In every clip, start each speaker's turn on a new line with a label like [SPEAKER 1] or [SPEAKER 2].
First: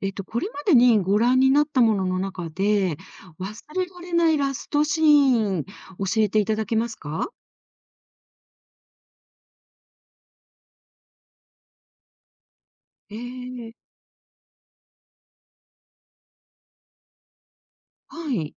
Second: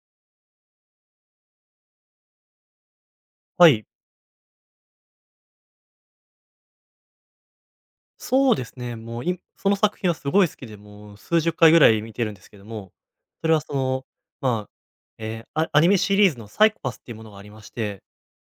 [SPEAKER 1] これまでにご覧になったものの中で、忘
[SPEAKER 2] はい、
[SPEAKER 1] れられないラストシーン、教えていただけますか？
[SPEAKER 2] そうですね。もう、その作品はすごい好きで、もう数十回ぐらい見てるんですけども、
[SPEAKER 1] え
[SPEAKER 2] それはそ
[SPEAKER 1] え、
[SPEAKER 2] の、まあ、アニメシリーズのサイコパスっていうものがありまして、
[SPEAKER 1] はい。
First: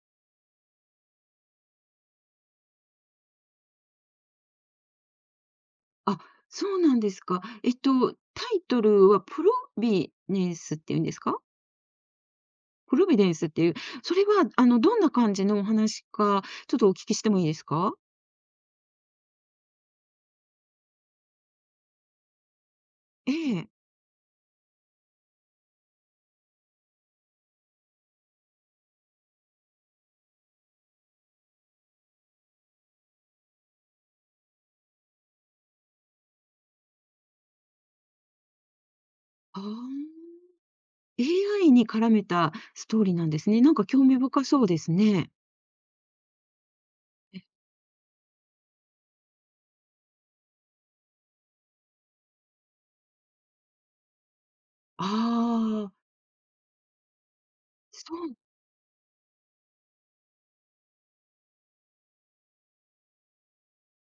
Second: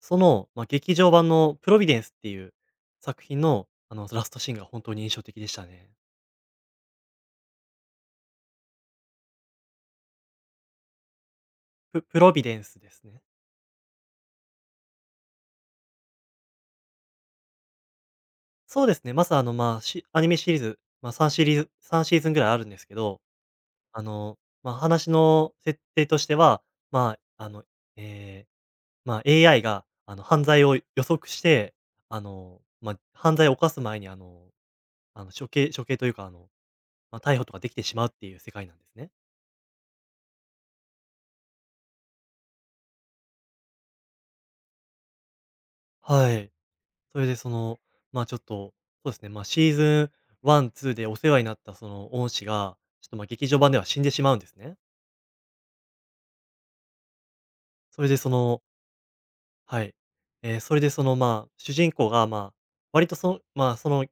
[SPEAKER 2] その、まあ、劇場版のプロビデンスっていう作品の、あの、ラストシーンが本当に印象的でしたね。
[SPEAKER 1] あ、そうなんですか。タイトルはプロビネンスっていうんですか？
[SPEAKER 2] プロビデンスで
[SPEAKER 1] プ
[SPEAKER 2] す
[SPEAKER 1] ロビ
[SPEAKER 2] ね。
[SPEAKER 1] デンスっていう、それは、どんな感じのお話か、ちょっとお聞きしてもいいですか？
[SPEAKER 2] そうですね、まずあの、まあ、アニメシリーズ、まあ、3シーズンぐらいあるんですけど、
[SPEAKER 1] ええ。
[SPEAKER 2] あの、まあ、話の設定としては、まあ、あの、ええまあ、AI が、あの、犯罪を予測して、あの、まあ、犯罪を犯す前に、あの、処刑というか、あの、まあ、逮捕とかできてしまうっていう世界なんですね。
[SPEAKER 1] ああ、AI に絡めたストーリーなんですね。なんか興味深そうですね。
[SPEAKER 2] はい。それで、その、ま、ちょっと、そうですね、ま、シーズン1、2でお世話になったその恩師が、ちょっと、ま、劇場版では死んでしまうんですね。
[SPEAKER 1] ああ、
[SPEAKER 2] それ
[SPEAKER 1] そ
[SPEAKER 2] で、そ
[SPEAKER 1] う、
[SPEAKER 2] の、はい。ええ、それで、その、まあ、主人公が、まあ、割とそのまあ、その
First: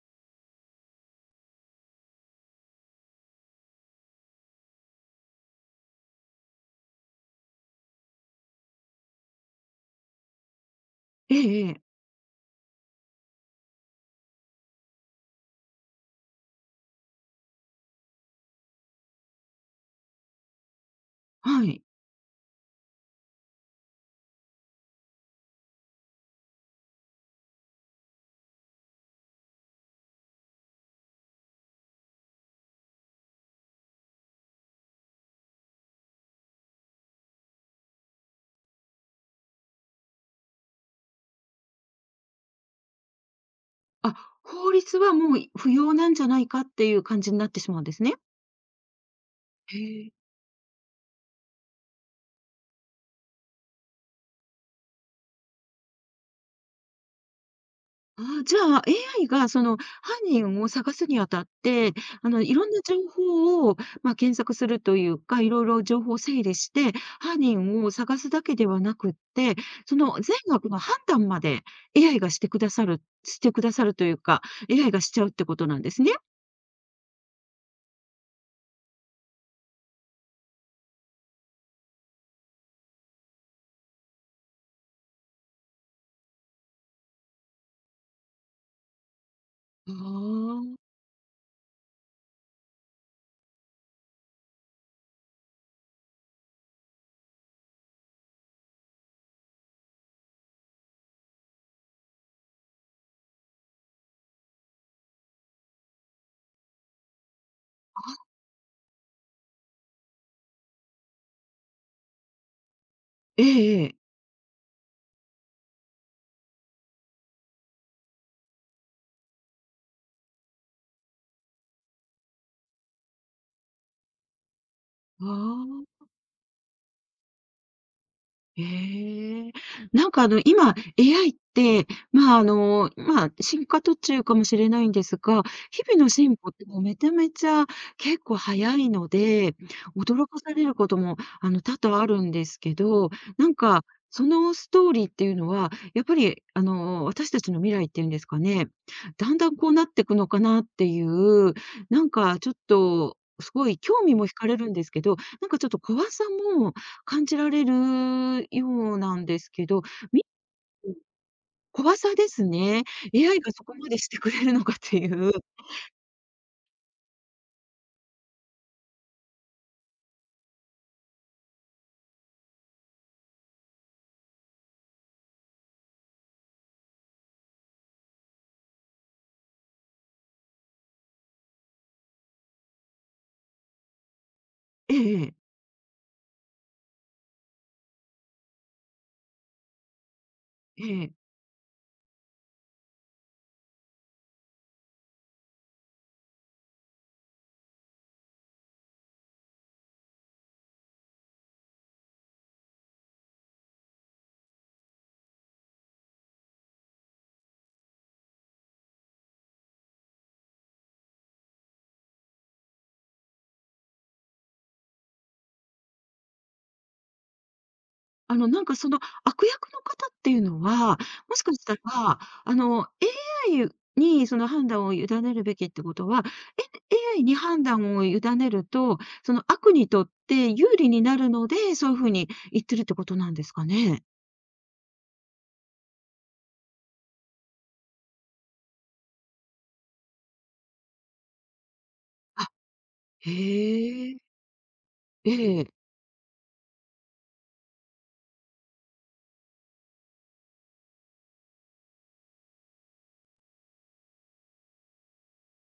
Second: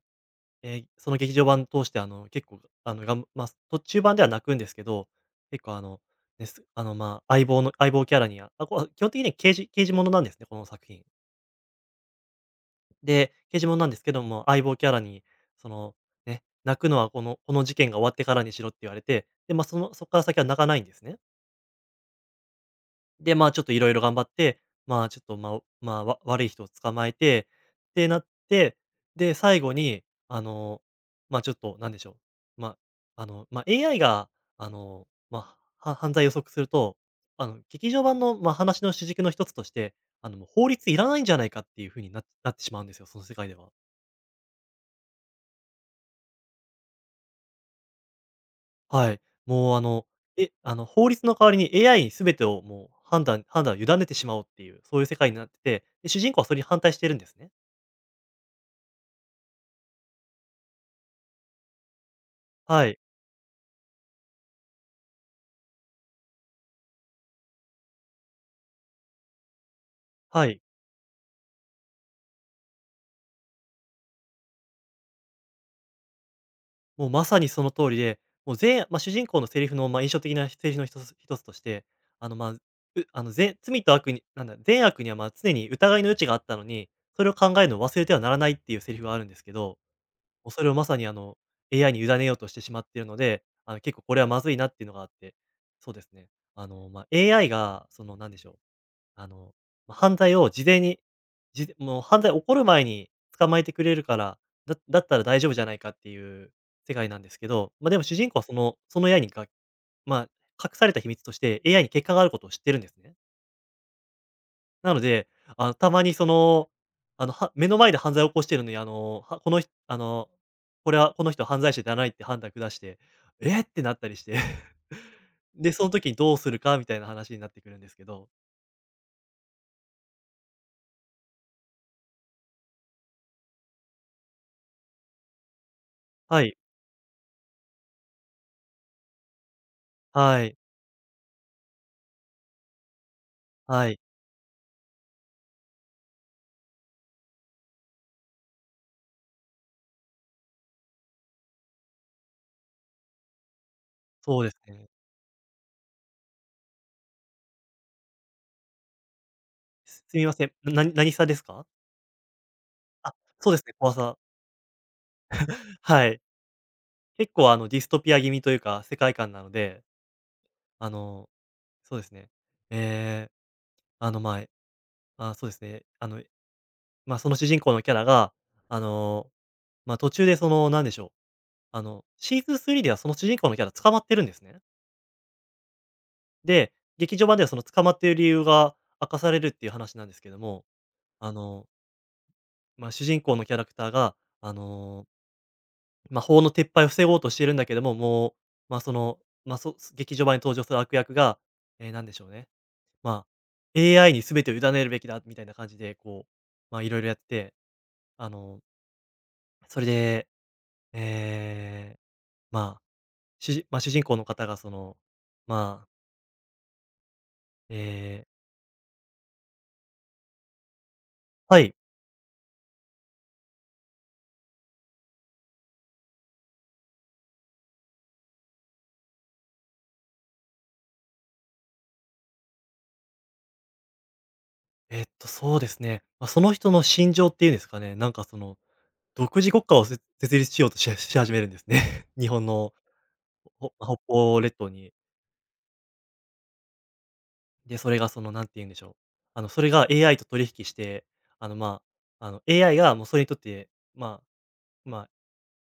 [SPEAKER 2] えーその劇場版通して、あの、結構、あの、まあ、途中版では泣くんですけど、結構あの、です、あの、まあ、相棒キャラに、こう、基本的には刑事ものなんですね、この作品。
[SPEAKER 1] ええええ、
[SPEAKER 2] で、刑事ものなんですけども、相棒キャラに、その、ね、泣くのはこの事件が終わってからにしろって言われて、で、まあ、そこから先は泣かないんですね。
[SPEAKER 1] はい。
[SPEAKER 2] で、まあ、ちょっといろいろ頑張って、まあ、ちょっと、まあ、まあ、悪い人を捕まえてってなって、で、最後に、あの、まあ、ちょっとなんでしょう、まあ、あの、ま、AI が、あの、まあ、犯罪を予測すると、あの、劇場版の、まあ、話の主軸の一つとして、あの、もう法律いらないんじゃないかっていう風になってしまうんですよ、その世界では。
[SPEAKER 1] あ、法律はもう不要なんじゃないかっていう感じになってしまうんですね。
[SPEAKER 2] はい。もう、
[SPEAKER 1] へ
[SPEAKER 2] あの、
[SPEAKER 1] え。
[SPEAKER 2] あの、法律の代わりに AI に全てをもう判断を委ねてしまおうっていう、そういう世界になってて、で、主人公はそれに反対してるんですね。
[SPEAKER 1] ああ、じゃあ、AI がその犯人を探すにあたって、いろんな
[SPEAKER 2] は
[SPEAKER 1] 情
[SPEAKER 2] い、
[SPEAKER 1] 報を、まあ、検索するというか、いろいろ情報を整理して、犯人を探すだけではなくって、その全
[SPEAKER 2] はい。
[SPEAKER 1] 額の判断まで AI がしてくださるというか、AI がしちゃうってことなんですね。
[SPEAKER 2] もうまさにその通りで、もう、まあ、主人公のセリフの、まあ、印象的なセリフの一つ一つとして、あの、まあ、あの、善罪と悪になんだ、善悪には、ま、常に疑いの余地があったのに、それを考えるのを忘れてはならないっていうセリフがあるんですけど、
[SPEAKER 1] あ
[SPEAKER 2] もうそれをま
[SPEAKER 1] あ。
[SPEAKER 2] さに、あの、AI に委ねようとしてしまっているので、あの、結構これはまずいなっていうのがあって、そうですね。あの、まあ、AI が、その、なんでしょう、あの、ま、犯罪を事前に、もう犯罪起こる前に捕まえてくれるから、だったら大丈夫じゃないかっていう世界なんですけど、まあ、でも主人公はその AI まあ、隠された秘密として AI に欠陥があることを知ってるんですね。
[SPEAKER 1] ええええ。
[SPEAKER 2] なので、あの、たまにその、あの、目の前で犯罪を起こしてるのに、あの、はこの人あの、これはこの人は犯罪者じゃないって判断下して、ええってなったりして。
[SPEAKER 1] あ
[SPEAKER 2] で、その
[SPEAKER 1] あ。
[SPEAKER 2] 時にどうするかみたいな話になってくるんですけど。
[SPEAKER 1] ええ。なんかあの、今、AI って、まあ、あの、まあ、進化途中かもしれないんですが、日々の進
[SPEAKER 2] は
[SPEAKER 1] 歩っ
[SPEAKER 2] い、
[SPEAKER 1] てもうめちゃめちゃ結構早いので、驚か
[SPEAKER 2] は
[SPEAKER 1] さ
[SPEAKER 2] い、
[SPEAKER 1] れることも、多々あるんですけど、なんか、
[SPEAKER 2] はい。
[SPEAKER 1] そのストーリーっていうのは、やっぱり、私たちの未来っていうんですかね、だんだんこうなっていくのかなっていう、なんかちょっと、すごい興味も惹
[SPEAKER 2] そう
[SPEAKER 1] か
[SPEAKER 2] で
[SPEAKER 1] れ
[SPEAKER 2] す
[SPEAKER 1] るんで
[SPEAKER 2] ね。
[SPEAKER 1] すけど、なんかちょっと怖さ感じられるようなんですけど、
[SPEAKER 2] すみ
[SPEAKER 1] み
[SPEAKER 2] ません。何さですか？
[SPEAKER 1] 怖さですね。
[SPEAKER 2] あ、
[SPEAKER 1] AI
[SPEAKER 2] そ
[SPEAKER 1] が
[SPEAKER 2] うです
[SPEAKER 1] そ
[SPEAKER 2] ね、
[SPEAKER 1] こま
[SPEAKER 2] 怖
[SPEAKER 1] でし
[SPEAKER 2] さ。
[SPEAKER 1] てくれるのかっていう。
[SPEAKER 2] はい。結構あのディストピア気味というか、世界観なので、あの、そうですね。ええ、あの、まあ、あ、そうですね。あの、まあ、その主人公のキャラが、あの、まあ、途中でその、なんでしょう、あの、シーズン3ではその主人公のキャラ捕まってるんですね。
[SPEAKER 1] ええええ。
[SPEAKER 2] で、劇場版ではその捕まっている理由が明かされるっていう話なんですけども、
[SPEAKER 1] ええ。
[SPEAKER 2] あの、まあ、主人公のキャラクターが、あのまあ、法の撤廃を防ごうとしているんだけども、もう、まあ、その、まあ、劇場版に登場する悪役が、なんでしょうね、まあ、AI に全てを委ねるべきだみたいな感じで、こう、まあ、いろいろやって、あの、それで、えーまあ、まあ、主人公の方がその、まあ、えー
[SPEAKER 1] あの、なんかその悪役の方っていうのは、もしか
[SPEAKER 2] は
[SPEAKER 1] し
[SPEAKER 2] い、
[SPEAKER 1] たら、あの、AI にその判断を委ねるべきってことは、AI に判断を委ねると、その悪にとって有利になるので、そういう風に言ってるってことなんですかね？
[SPEAKER 2] そうですね、まあ、その人の心情っていうんですかね、なんかその、独自国家を設立しようとし始めるんですね。日
[SPEAKER 1] あ、
[SPEAKER 2] 本の、北
[SPEAKER 1] へえ。
[SPEAKER 2] 方列島に。
[SPEAKER 1] ええ、
[SPEAKER 2] で、それがその、なんて言うんでしょう、あの、それが AI と取引して、あの、まあ、あの、AI がもうそれにとって、まあ、まあ、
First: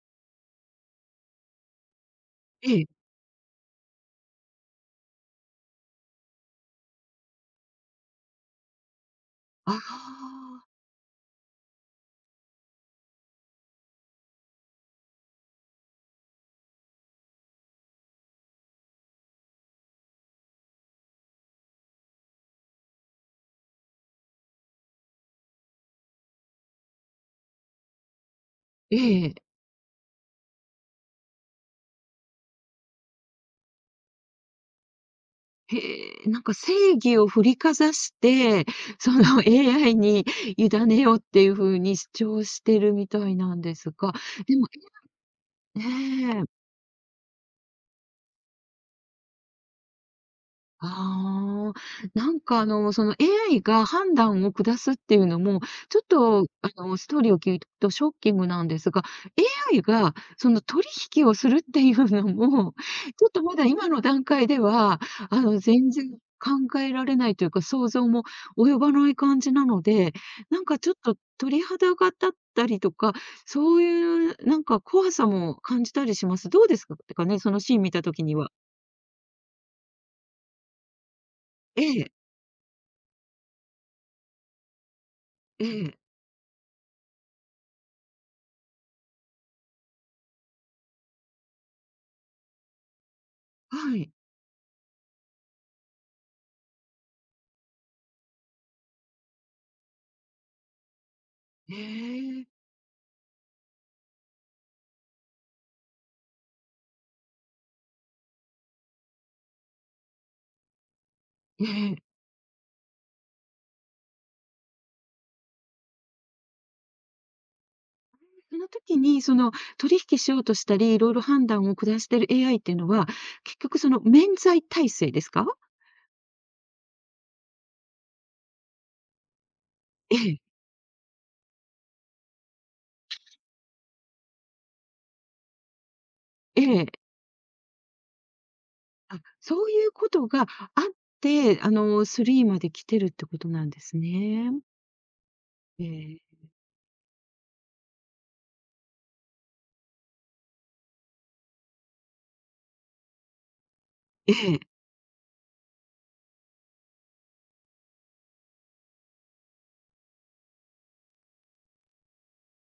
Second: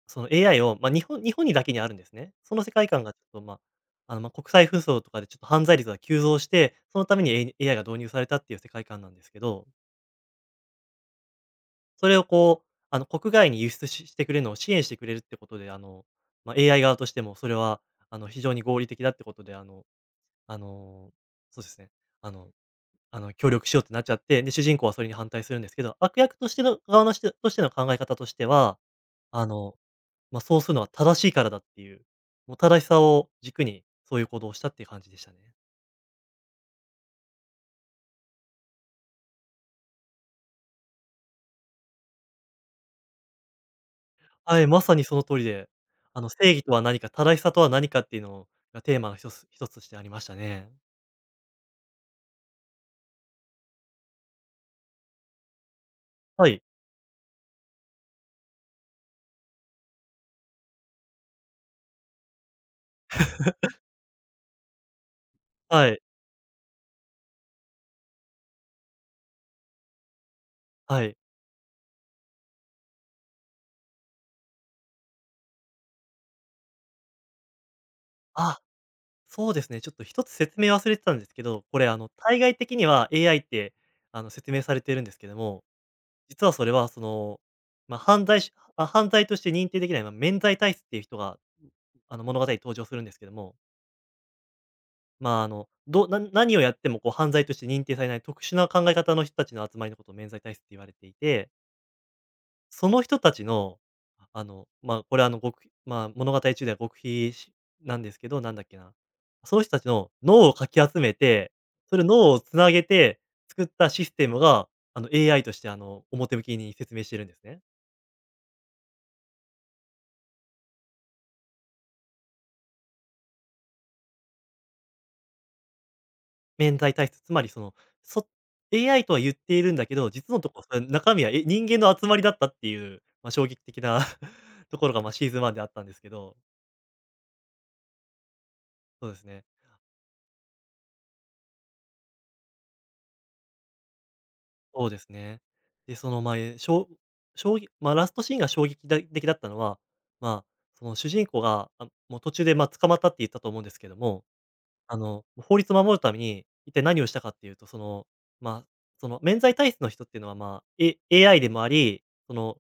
[SPEAKER 2] その AI を、まあ、日本にだけにあるんですね。その世
[SPEAKER 1] ええ。
[SPEAKER 2] 界観がちょっと、まあ、あの、まあ、国際紛争とかでちょっと犯罪率が急増して、そのために、AI が導入されたっていう世界観なんですけど、
[SPEAKER 1] ああ。
[SPEAKER 2] それをこう、あの、国外に輸出してくれるのを支援してくれるってことで、あの、まあ、AI 側としてもそれは、あの、非常に合理的だってことで、あの、そうですね、あのあの、協力しようってなっちゃって、で、主人公はそれに反対するんですけど、悪役としての側のしてとしての考え方としては、
[SPEAKER 1] ええ。
[SPEAKER 2] あの、まあ、そうするのは正しいからだっていう、もう正しさを軸にそういう行動をしたっていう感じでしたね。
[SPEAKER 1] へえ、なんか正義を振りかざして、その AI に委ねようっていう風に主張してるみたいなんですが、で
[SPEAKER 2] はい、
[SPEAKER 1] も
[SPEAKER 2] まさにその通りで、あの、
[SPEAKER 1] ね、
[SPEAKER 2] 正義とは何か、正しさとは何かっていうのがテーマの一つ一つとしてありましたね。
[SPEAKER 1] ああ、なんかあの、その AI が判断を下すっていうのも、ちょっと
[SPEAKER 2] はい、
[SPEAKER 1] あの、ストーリーを聞いくとショッキングなんですが、AI がその取引をするっていうのも、ちょっとまだ今の段階では、
[SPEAKER 2] は
[SPEAKER 1] 全
[SPEAKER 2] い、
[SPEAKER 1] 然考えられないというか、想像も及ばない感じなので、なんかちょっ
[SPEAKER 2] は
[SPEAKER 1] と
[SPEAKER 2] い。
[SPEAKER 1] 鳥肌が立ったりとか、そういうなんか怖さも感じたりします。どうですかかね、そのシーン見た時には。
[SPEAKER 2] あ、そうですね、ちょっと一つ説明忘れてたんですけど、こ
[SPEAKER 1] え
[SPEAKER 2] れあの、
[SPEAKER 1] え、
[SPEAKER 2] 対外的には AI ってあの、説明されてるんですけども、
[SPEAKER 1] ええ、
[SPEAKER 2] 実はそれは、その、まあ、犯罪として認定できない、まあ、免罪体質っていう人が、あの、物語に登場するんですけども、
[SPEAKER 1] はい。
[SPEAKER 2] まあ、あの、何をやってもこう犯罪として認定されない特殊な考え方の人たちの集まりのことを免罪体質って言われていて、
[SPEAKER 1] ええ、ええ。
[SPEAKER 2] その人たちの、あの、まあ、これはあの、まあ、物語中では極秘なんですけど、なんだっけな、その人たちの脳をかき集めて、それを 脳をつなげて作ったシステムが、あの、AI として、あの、表向きに説明してるんですね。
[SPEAKER 1] その時に、その、取引しようとしたり、いろいろ判断を下してる AI っていうのは、結局その免罪体制ですか？
[SPEAKER 2] 免罪体質、つまりその、そ AI とは言っているんだけど、
[SPEAKER 1] え
[SPEAKER 2] 実の
[SPEAKER 1] え、
[SPEAKER 2] ところ、それ中身は、人間の集まりだったっていう、ま、衝撃的な ところが、ま、シーズン1であったんですけど、
[SPEAKER 1] ええ。
[SPEAKER 2] そうで
[SPEAKER 1] あ、
[SPEAKER 2] すね。
[SPEAKER 1] そういうことがあって、あの、3まで来てるってことなんですね。
[SPEAKER 2] そうですね。で、そ
[SPEAKER 1] え
[SPEAKER 2] の、
[SPEAKER 1] え、
[SPEAKER 2] ま、え、しょうしょうぎま、ラストシーンが衝撃だ的だったのは、まあ、その主人公が、もう途中で、捕まったって言ったと思うんですけども、
[SPEAKER 1] ええ。
[SPEAKER 2] 法律を守るために一体何をしたかっていうと、まあ、その免罪体質の人っていうのは、AI でもあり、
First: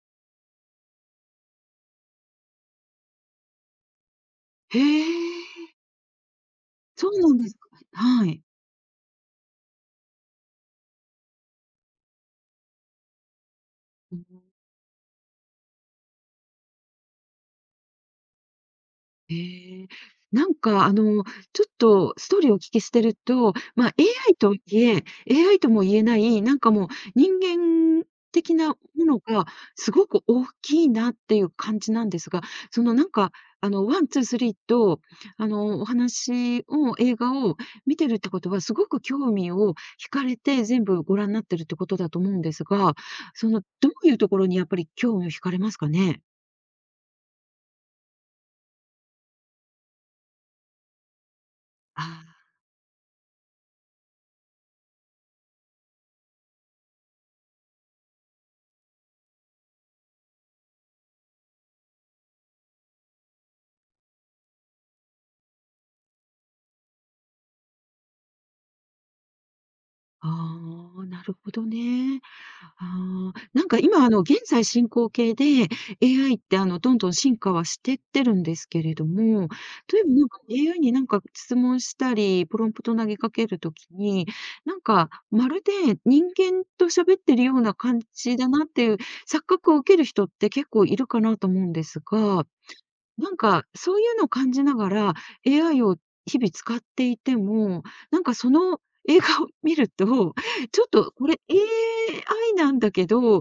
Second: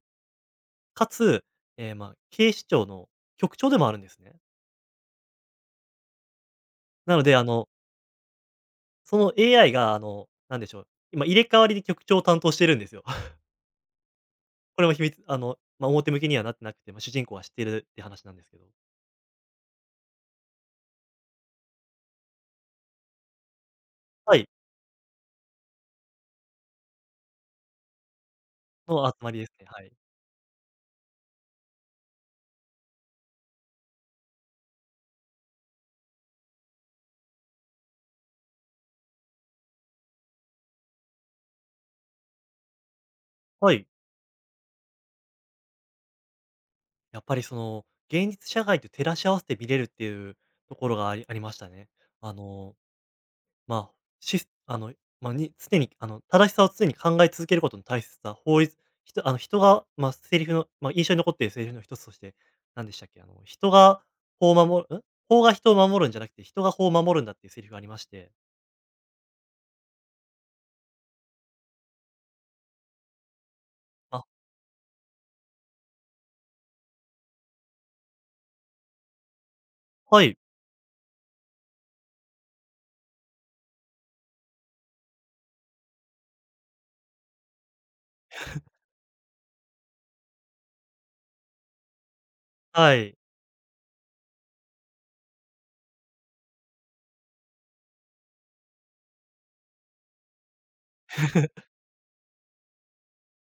[SPEAKER 2] かつ、え、まあ、警視庁の局長でもあるんですね。
[SPEAKER 1] へえ、そ
[SPEAKER 2] な
[SPEAKER 1] う
[SPEAKER 2] の
[SPEAKER 1] な
[SPEAKER 2] で、
[SPEAKER 1] んですか。はい。
[SPEAKER 2] その AI が、なんでしょう、今入れ替わりで局長を担当してるんですよ。これも秘密あの、まあ、表向きにはなってなくて、まあ、主人公は知ってるって話なんですけど。
[SPEAKER 1] ええ、なんかあの、ちょっとストーリーをお聞きしてると、まあ、
[SPEAKER 2] は
[SPEAKER 1] AI
[SPEAKER 2] い、
[SPEAKER 1] とはいえエーアイとも言えない、なんかもう人間的なも
[SPEAKER 2] の集
[SPEAKER 1] の
[SPEAKER 2] まりで
[SPEAKER 1] が
[SPEAKER 2] すね、はい。
[SPEAKER 1] すごく大きいなっていう感じなんですが、そのなんか、ワンツースリーと、お話を映画を見てるってことは、すごく興味を惹かれて全部ご覧になってるってことだと思うんですが、その、
[SPEAKER 2] はい。
[SPEAKER 1] どういうところにやっぱり興味を惹かれますかね？
[SPEAKER 2] やっぱりその、現実社会と照らし合わせて見れるっていうところがありましたね。
[SPEAKER 1] あ
[SPEAKER 2] あのまあ、しすあの、常に、正しさを常に考え続けることの大切さ、法律ひとあの、人が、まあ、セリフの、まあ、印象に残っているセリフの一つとして、何でしたっけ、あの、人が法を守るん？法が人を守るんじゃなくて、人が法を守るんだっていうセリフがありまして。
[SPEAKER 1] あ、ああ、なるほどね。ああ、なんか今、
[SPEAKER 2] あ、
[SPEAKER 1] 現在進行形で AI って、どんどん進化はしてってるんですけれども、例えば
[SPEAKER 2] は
[SPEAKER 1] なん
[SPEAKER 2] い、
[SPEAKER 1] か AI になんか質問したり、プロンプト投げかけるときに、なんか、まるで人間と喋ってるような感じだなっていう錯覚を受ける人って結構いるかなと思うんですが、
[SPEAKER 2] はい。
[SPEAKER 1] なんか、そういうのを感じながら、AI を日々使っていても、なんかその映画を見ると、ちょっとこれ AI なんだけど、ほ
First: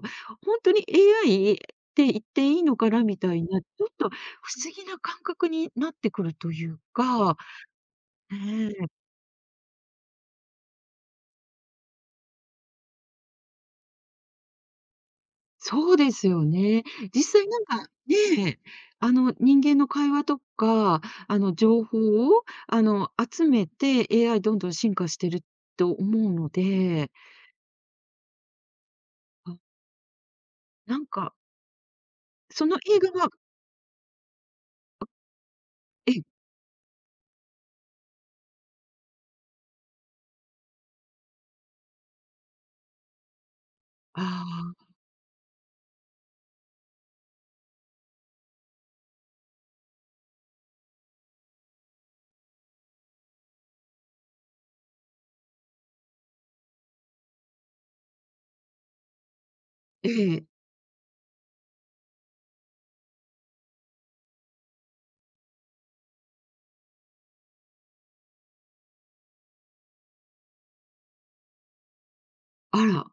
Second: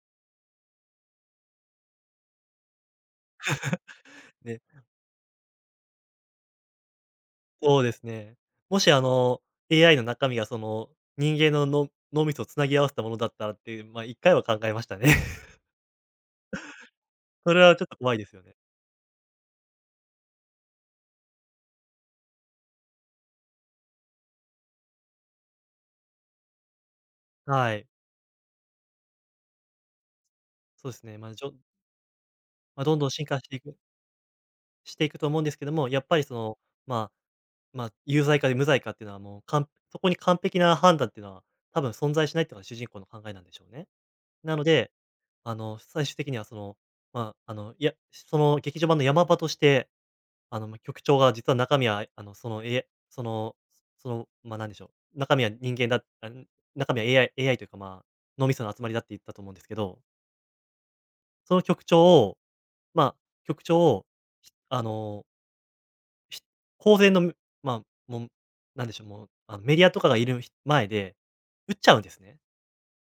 [SPEAKER 1] んとに AI って言っていいのかなみたいな、ちょっと不
[SPEAKER 2] ね、
[SPEAKER 1] 思議な感覚になってくるというか、
[SPEAKER 2] そうですね。
[SPEAKER 1] ね
[SPEAKER 2] も
[SPEAKER 1] え。
[SPEAKER 2] し、あの、AI の中身が、その、人間の脳みそをつなぎ合わせたものだったらっていう、まあ、一回は考えましたね。
[SPEAKER 1] そうですよね。実際
[SPEAKER 2] そ
[SPEAKER 1] な
[SPEAKER 2] れ
[SPEAKER 1] ん
[SPEAKER 2] はちょっ
[SPEAKER 1] か、
[SPEAKER 2] と怖いですよね。
[SPEAKER 1] ね、人間の会話とか、情報を、集めて AI どんどん進化してると思うので、
[SPEAKER 2] はい。
[SPEAKER 1] あ、
[SPEAKER 2] そう
[SPEAKER 1] な
[SPEAKER 2] です
[SPEAKER 1] ん
[SPEAKER 2] ね、
[SPEAKER 1] か、その
[SPEAKER 2] まあ、どん
[SPEAKER 1] 映
[SPEAKER 2] どん
[SPEAKER 1] 画
[SPEAKER 2] 進
[SPEAKER 1] は、
[SPEAKER 2] 化していくしていくと思うんですけども、やっぱ
[SPEAKER 1] え、
[SPEAKER 2] りその、まあ、まあ、有罪か無罪かっていうのはもう、そこに完璧な判断っていうのは多分存在しないっていうのが主人公の考えなんでしょうね。
[SPEAKER 1] あ
[SPEAKER 2] なので、
[SPEAKER 1] あ、
[SPEAKER 2] 最終的にはその、その劇場版の山場として、局長が実は中身は、あの、その、えその、その、まあ、なんでしょう、中身は人間だあ、ん、中身は AI というか、まあ、脳みその集まりだって言ったと思うんですけど、
[SPEAKER 1] ええ、
[SPEAKER 2] その局長を、まあ、局長を、ひあのひ公然の、むまあ、もう、なんでしょう、もう、あの、メディアとかがいる前で撃っちゃうんですね。
[SPEAKER 1] あら、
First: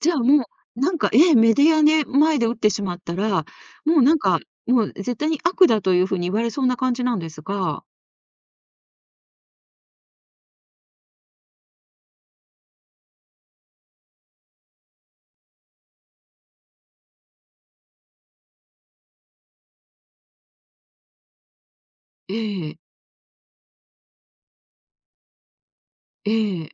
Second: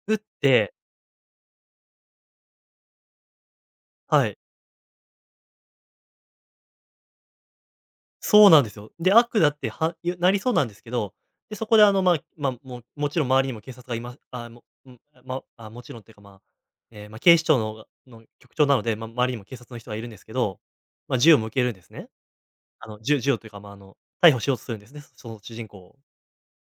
[SPEAKER 1] じ
[SPEAKER 2] 撃
[SPEAKER 1] ゃ
[SPEAKER 2] っ
[SPEAKER 1] あ
[SPEAKER 2] て
[SPEAKER 1] もう、なんか、ええ、メディアで前で打ってしまったら、もうなん
[SPEAKER 2] はい、
[SPEAKER 1] か、もう絶対に悪だというふうに言われそうな感じなんですが、
[SPEAKER 2] そうなんですよ。で、悪だってなりそうなんですけど、で、そこでもちろん周りにも警察がいますあ、もうん、ま、あ、もちろんっていうか、まあ、ええ、ま、警視庁の局長なので、ま、周りにも警察の人がいるんですけど、ま、銃を向けるんですね。
[SPEAKER 1] ええ、
[SPEAKER 2] あの、銃をというか、ま、あの、逮捕しようとするんですね、その主人公を。
[SPEAKER 1] ええ、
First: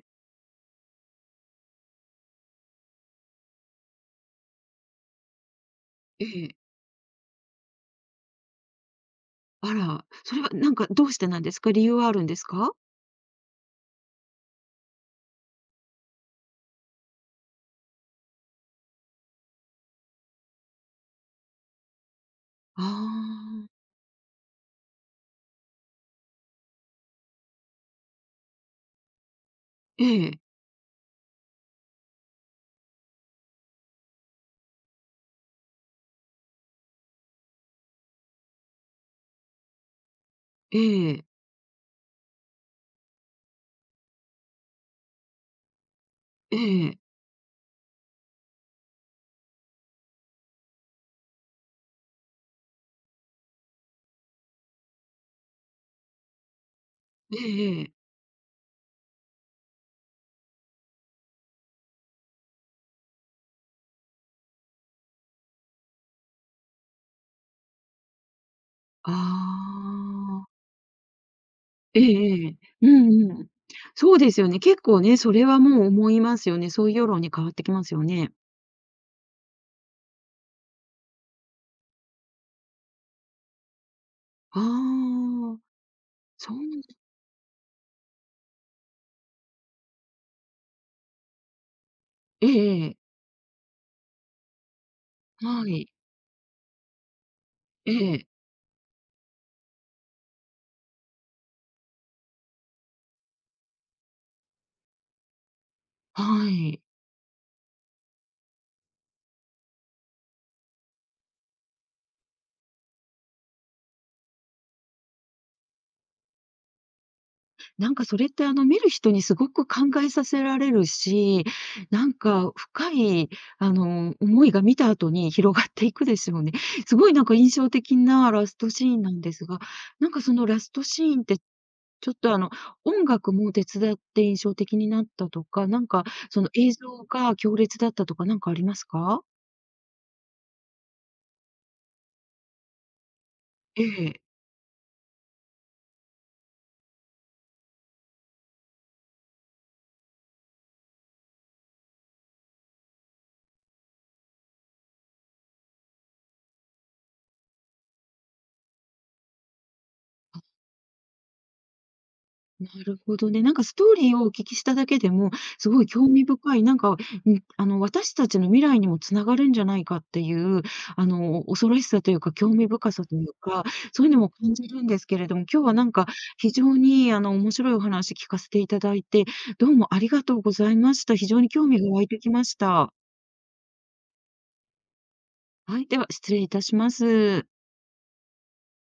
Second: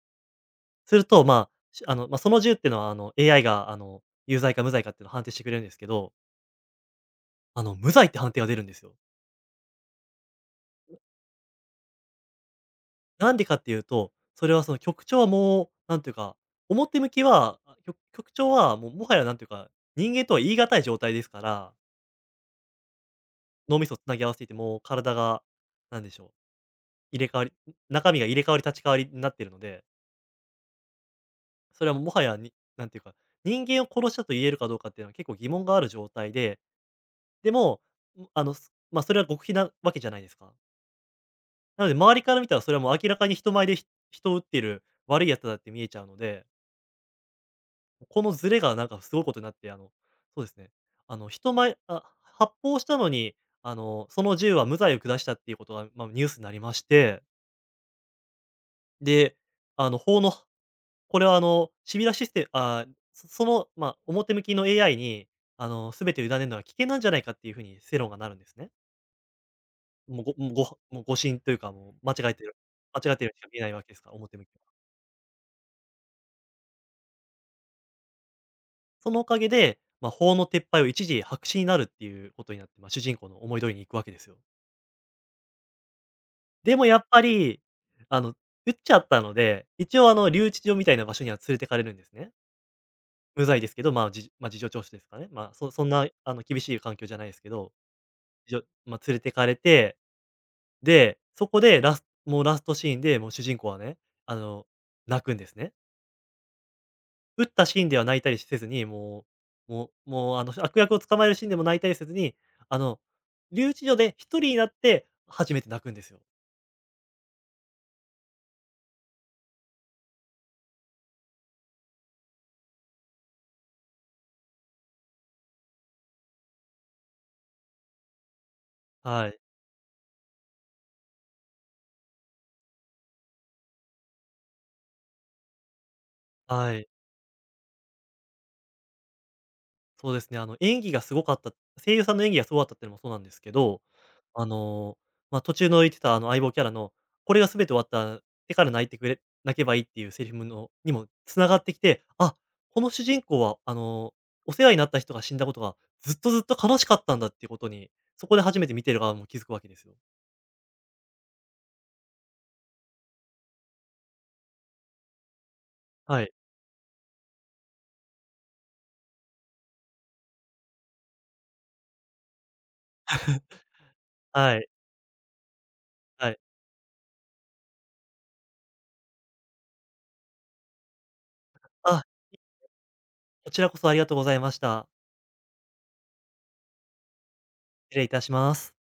[SPEAKER 2] すると、まあ、しあの、まあ、その銃っていうのは、あの、AI が、あの、有罪か無罪かっていうのを判定してくれるんですけど、
[SPEAKER 1] ええ、
[SPEAKER 2] あの、無罪って判定が出るんですよ。
[SPEAKER 1] あら、それはなんかどうしてなんですか？理由はあるんですか？
[SPEAKER 2] なんでかっていうと、それはその局長はもう、なんていうか、表向きは、局長はもうもはやなんていうか、人間とは言い難い状態ですから、
[SPEAKER 1] あ
[SPEAKER 2] 脳み
[SPEAKER 1] あ、
[SPEAKER 2] そをつなぎ合わせていて、もう体が、なんでしょう、入れ替わり中身が入れ替わり立ち替わりになってるので、
[SPEAKER 1] ええ、
[SPEAKER 2] それはもうもはや、なんていうか、人間を殺したと言えるかどうかっていうのは結構疑問がある状態で、でも、ん、あの、すまあ、それは極秘なわけじゃないですか。
[SPEAKER 1] ええ、
[SPEAKER 2] なので、周りから見たらそれはもう明らかに人前で人を撃っている悪いやつだって見えちゃうので、
[SPEAKER 1] ええ、
[SPEAKER 2] このズレがなんかすごいことになって、あの、そうですね、あの、人前あ、発砲したのに、あの、その銃は無罪を下したっていうことが、まあ、ニュースになりまして、
[SPEAKER 1] ええええ。
[SPEAKER 2] で、あの、法のこれはあの、シビラシステムあ、そその、まあ、表向きの AI に、あの、全てを委ねるのは危険なんじゃないかっていう風に世論がなるんですね。
[SPEAKER 1] あ
[SPEAKER 2] もう、ごもう、
[SPEAKER 1] あ、
[SPEAKER 2] ごもう誤信というか、もう
[SPEAKER 1] え
[SPEAKER 2] 間違えて
[SPEAKER 1] ええ
[SPEAKER 2] る
[SPEAKER 1] え。う
[SPEAKER 2] 間違えて
[SPEAKER 1] ん
[SPEAKER 2] る
[SPEAKER 1] う
[SPEAKER 2] し
[SPEAKER 1] ん。
[SPEAKER 2] か見えないわけですから、
[SPEAKER 1] そうで
[SPEAKER 2] 表
[SPEAKER 1] す
[SPEAKER 2] 向き
[SPEAKER 1] よね。
[SPEAKER 2] は。
[SPEAKER 1] 結構ね、それはもう思いますよね。そういう世論に変わってきますよね。
[SPEAKER 2] そのおかげで、ま、法の撤廃を一時白紙になるっていうことになって、ま、主人公の思い通りにいくわけですよ。
[SPEAKER 1] ああ、そう
[SPEAKER 2] で
[SPEAKER 1] な
[SPEAKER 2] もやっぱり、あの、撃っちゃったので、一応あの、留置場みたいな場所には連れてかれるんですね。
[SPEAKER 1] ん、ええ。
[SPEAKER 2] 無罪ですけど、事情聴取ですかね。まあ、
[SPEAKER 1] は
[SPEAKER 2] そん
[SPEAKER 1] い。
[SPEAKER 2] なあの、厳しい環境じゃないですけど、
[SPEAKER 1] ええ、
[SPEAKER 2] じょま、連れてかれて、で、そこでラストシーンで、もう主人公はね、あの、泣くんですね。
[SPEAKER 1] はい。
[SPEAKER 2] 撃ったシーンでは泣いたりせずに、もうもうもう、あの、悪役を捕まえるシーンでも泣いたりせずに、あの、留置所で一人になって初めて泣くんですよ。
[SPEAKER 1] なんかそれってあの見る人にすごく考えさせられるし、なんか深いあの思いが見た後に広がっていくですよね。すごいなんか印象的なラストシーンなん
[SPEAKER 2] は
[SPEAKER 1] で
[SPEAKER 2] い。
[SPEAKER 1] すが、なんかそのラストシーンってちょっとあの音楽も手伝って印象的になったとか、なんかその映
[SPEAKER 2] はい。
[SPEAKER 1] 像が強烈だったとかなんかありますか？
[SPEAKER 2] そうですね、あの、演技がすごかった声優さんの演技がすごかったっていうのもそうなんですけど、
[SPEAKER 1] ええ。
[SPEAKER 2] あの、まあ、途中の言ってたあの、相棒キャラの「これが全て終わった手から泣けばいい」っていうセリフにも繋がってきて、あ、この主人公は、あの、お世話になった人が死んだことがずっとずっと悲しかったんだっていうことに、そこで初めて見てる側も気づくわけですよ。
[SPEAKER 1] なるほどね。なんかストーリーをお聞きしただけでも、すごい興
[SPEAKER 2] は
[SPEAKER 1] 味
[SPEAKER 2] い、
[SPEAKER 1] 深い、なんか、ん、私たちの未来にもつながるんじゃないかっていう、恐ろしさというか、興味深さというか、そういうのも感
[SPEAKER 2] はい、
[SPEAKER 1] じるんですけれども、今日はなんか
[SPEAKER 2] はい。
[SPEAKER 1] 非常に、面白いお話聞かせていただいて、どうもありがとうございました。非常に興味が
[SPEAKER 2] あ、
[SPEAKER 1] 湧いてきました。
[SPEAKER 2] こちらこそありがとうございました。
[SPEAKER 1] はい、では失礼いたします。
[SPEAKER 2] 失礼いたします。